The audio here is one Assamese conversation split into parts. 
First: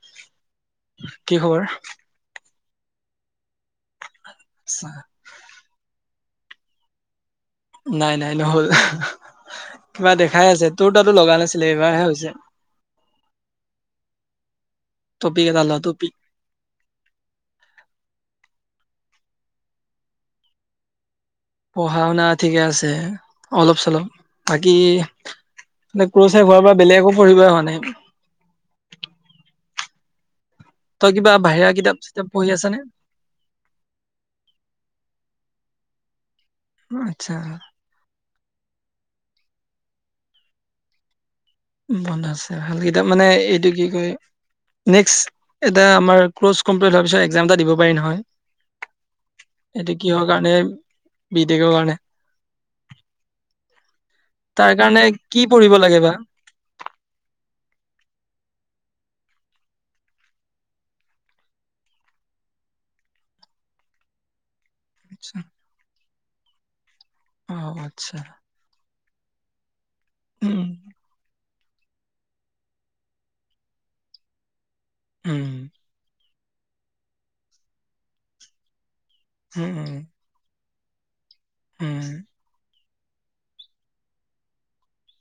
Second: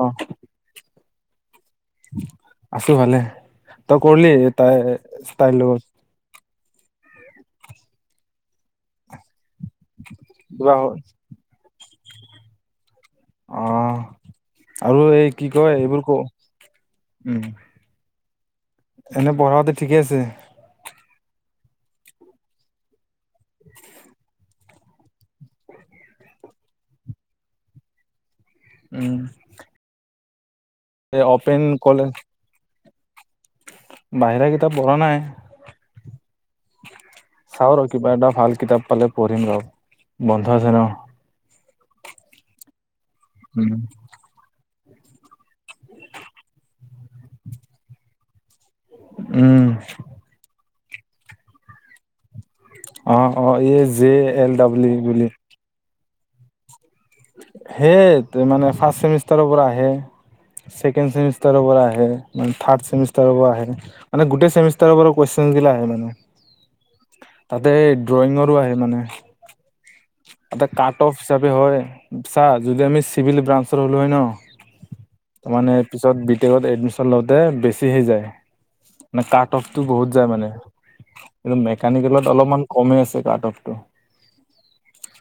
অ কি খবৰ? আছো ভালে, তই কৰলি তাই তাইৰ লগত। নাই নাই নহ'ল, কিবা দেখাই আছে কিবা তোৰ হ'ল? তাতো লগা নাছিলে এইবাৰহে হৈছে। অ', আৰু এই টপিক কি এটা ল কয় এইবোৰ টপিক ক' উম। এনে পঢ়াতে ঠিকে আছে। পঢ়া শুনা ঠিকে আছে অলপ চলপ। কি মেইন কৌচে কৰিবা বেলেগো পঢ়িবই হোৱা নাই। উম। তই এই কিবা অপেন বাহিৰা কিতাপ কলেজ চিতাপ পঢ়ি আছ নে? বাহিৰা কিতাপ পঢ়া নাই। আচ্ছা। চাও ৰ কিবা এটা ভাল কিতাপ পালে পঢ়িম ৰ বন্ধ আছে ন। বন্ধ আছে ভাল কিতাপ মানে এইটো উম কি কয় নেক্সট এটা আমাৰ ক্ল কম্লিট হোৱাৰ পিছত একজাম এটা দিব পাৰি নহয়। উম এইটো কিহৰ কাৰণে বি টেকৰ কাৰণে। অ', অ', এই যে তাৰ কাৰণে কি পঢ়িব লাগে বা? সেই মানে ফাৰ্ষ্ট চেমিষ্টাৰৰ পৰা আহে। ছেকেডমষ্টাৰৰ পৰা আহে থাৰ্ডমিষ্টাৰৰ পৰা আহে মানে গোটে চেমিষ্টাৰ চেমিষ্টাৰৰ পৰা আচ্ছা, কুৱেশ্যনবোৰ আহে মানে অ তাতে আচ্ছা ড্ৰয়িঙৰো আহে মানে। উম তাত কাট অফ হিচাপে হয়। চা যদি আমি চিভিল ব্ৰাঞ্চৰ হলো হয় ন তাৰ উম মানে পিছত ত এডমিচন লওঁতে বেছি হ যায় মানে কাট উম উম অফটো উম বহুত যায় মানে কিন্ত উম মেকানিকেলত অলপমান কমেই আছে কাট অফটো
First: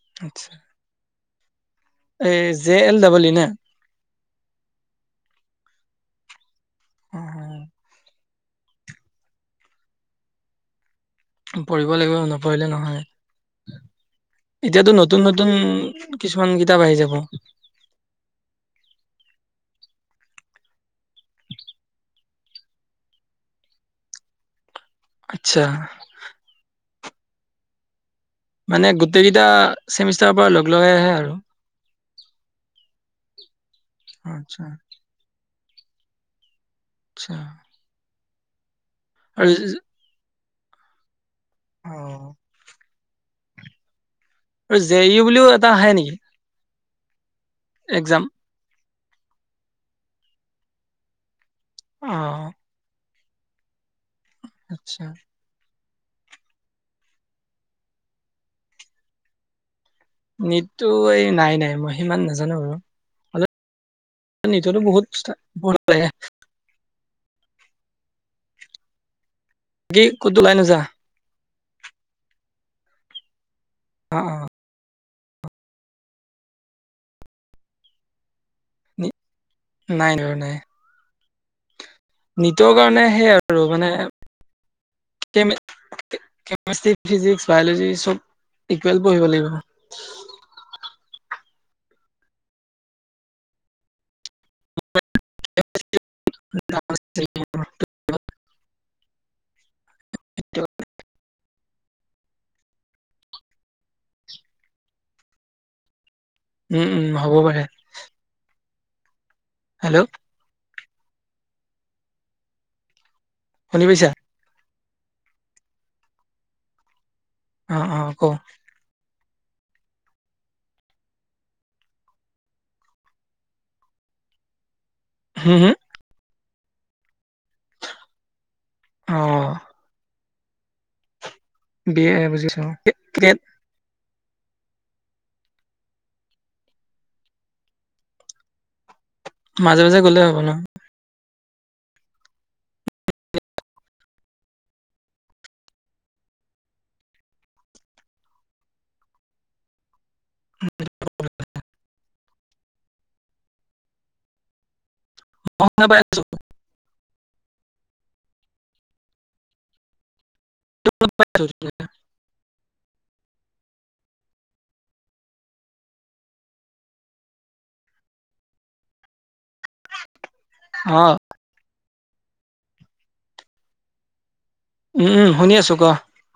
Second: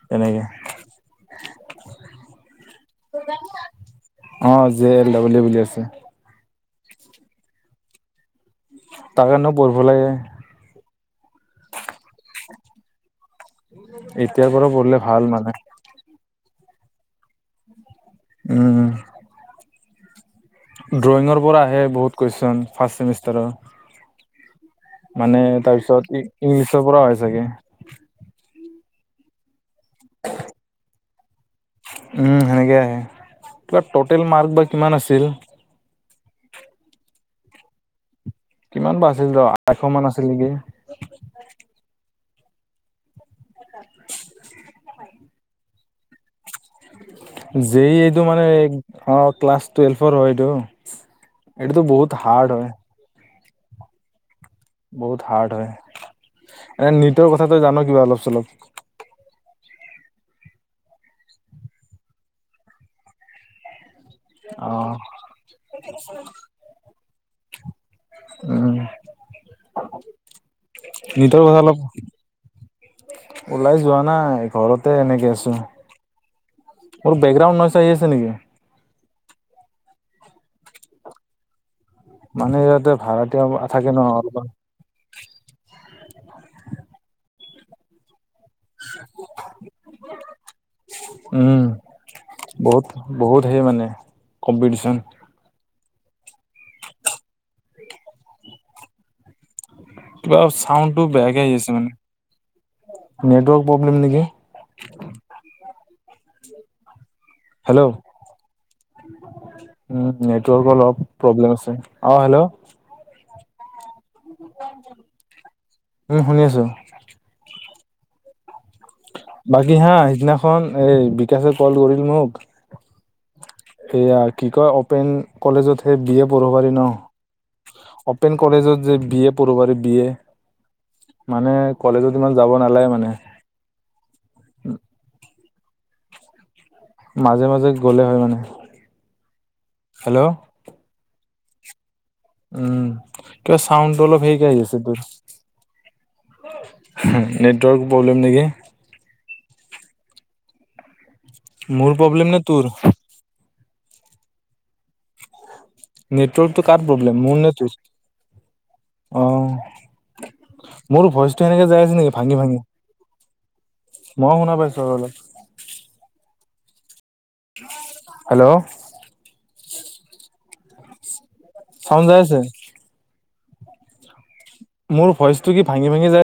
তেনেকে [inaudible] এই জে এল ডাবল ই নে অঁ জে এল ডাব্লিউ বুলি আছে উ হু তাৰ কাৰনেও পঢ়িব লাগে পঢ়িব লাগিব নপঢ়িলে নহয় এতিয়াৰ পৰা এতিয়াতো পঢ়িলে নতুন ভাল নতুন মানে কিছুমান কিতাপ আহি যাব উম ড্ৰয়িঙৰ পৰা আহে বহুত কুৱেশ্যন ফাৰ্ষ্ট চেমিষ্টাৰৰ মানে আচ্ছা তাৰ পিছত ইংলিছৰ পৰা হয় চাগে মানে গোটেই কেইটা চেমিষ্টাৰৰ পৰা লগ লগাই আহে আৰু উম সেনেকে আহে টটেল মাৰ্ক আচ্ছা বা কিমান আছিল আচ্ছা কিমান বা আছিল ৰ আৰু আশ মান আছিল নেকি অ [unintelligible] আৰু জে ইউ বুলিও এটা আহে নেকি যেই এইটো এক্সাম? মানে অ ক্লাছ টুৱেলভৰ হয় এইটো এইটোটো বহুত হাৰ্ড অ'। হয় আচ্ছা বহুত হাৰ্ড হয় এনে নিটৰ কথাটো জান কিবা অলপ চলপ নীটটো এই নাই নাই মই সিমান নাজানো আৰু অ নিটো বহুত পঢ়িব লাগে উম কি ক'তো ওলাই নাজা নিতৰ কথা অলপ ওলাই যোৱা অ', অ'। নাই ঘৰত এনেকে আছো মোৰ বেকগ্ৰাৰাউণ্ড নাচ আহি আছে নেকি নাই নাই নাই মানে নিতৰ ইয়াতে কাৰণে সেইয়া ভাড়াতীয়া আৰু থাকে মানে ন অলপমান কেমেষ্ট্ৰি ফিজিক্স বায়লজি চব ইকুৱেল পঢ়িব লাগিব উ [inaudible] উম বহুত বহুত সেই মানে কম্পিটিচন টেগ অ কিবা চাউণ্ডটো বেয়াকে আহি আছে মানে নেটৱৰ্ক প্ৰব্লেম নেকি উম উম হ'ব পাৰে হেল্ল' উম নেটৰ্কৰ অলপ প্ৰব্লেম আছে অ হেল্ল' শুনি পাইছা উম শুনি আছো অ অ ক বাকী হা সিদিনাখন এই বিকাশে কল কৰিল মোক সেয়া কি কয় অপেন হুম, হুম, কলেজত সেই বি এ পঢ়িব পাৰি ন অপেন কলেজত যে বি এ অ'। পঢ়িব পাৰি বি এ মানে বি কলেজত এ ইমান যাব বুজিছো নালাগে মানে মাজে মাজে গ'লে হয় মানে মাজে মাজে গ'লে হেল্ল' হ'ব ন উম কিবা চাউণ্ডটো অলপ হেৰিকে আহি আছে তোৰ নেটৱৰ্ক প্ৰব্লেম নেকি মোৰ প্ৰব্লেম নে তোৰ। [unintelligible] নেটৱৰ্কটো কাৰ প্ৰব্লেম মোৰ নে তোৰ। অ'। মোৰো ভইচটো এনেকে যাই আছে নেকি ভাঙি ভাঙি। মই শুনা পাইছোঁ আৰু অলপ। হেল্ল'। অ'। চাউণ্ড যাই আছে। উম, মোৰ উম, শুনি ভইচটো কি আছো ক। ভাঙি ভাঙি যায়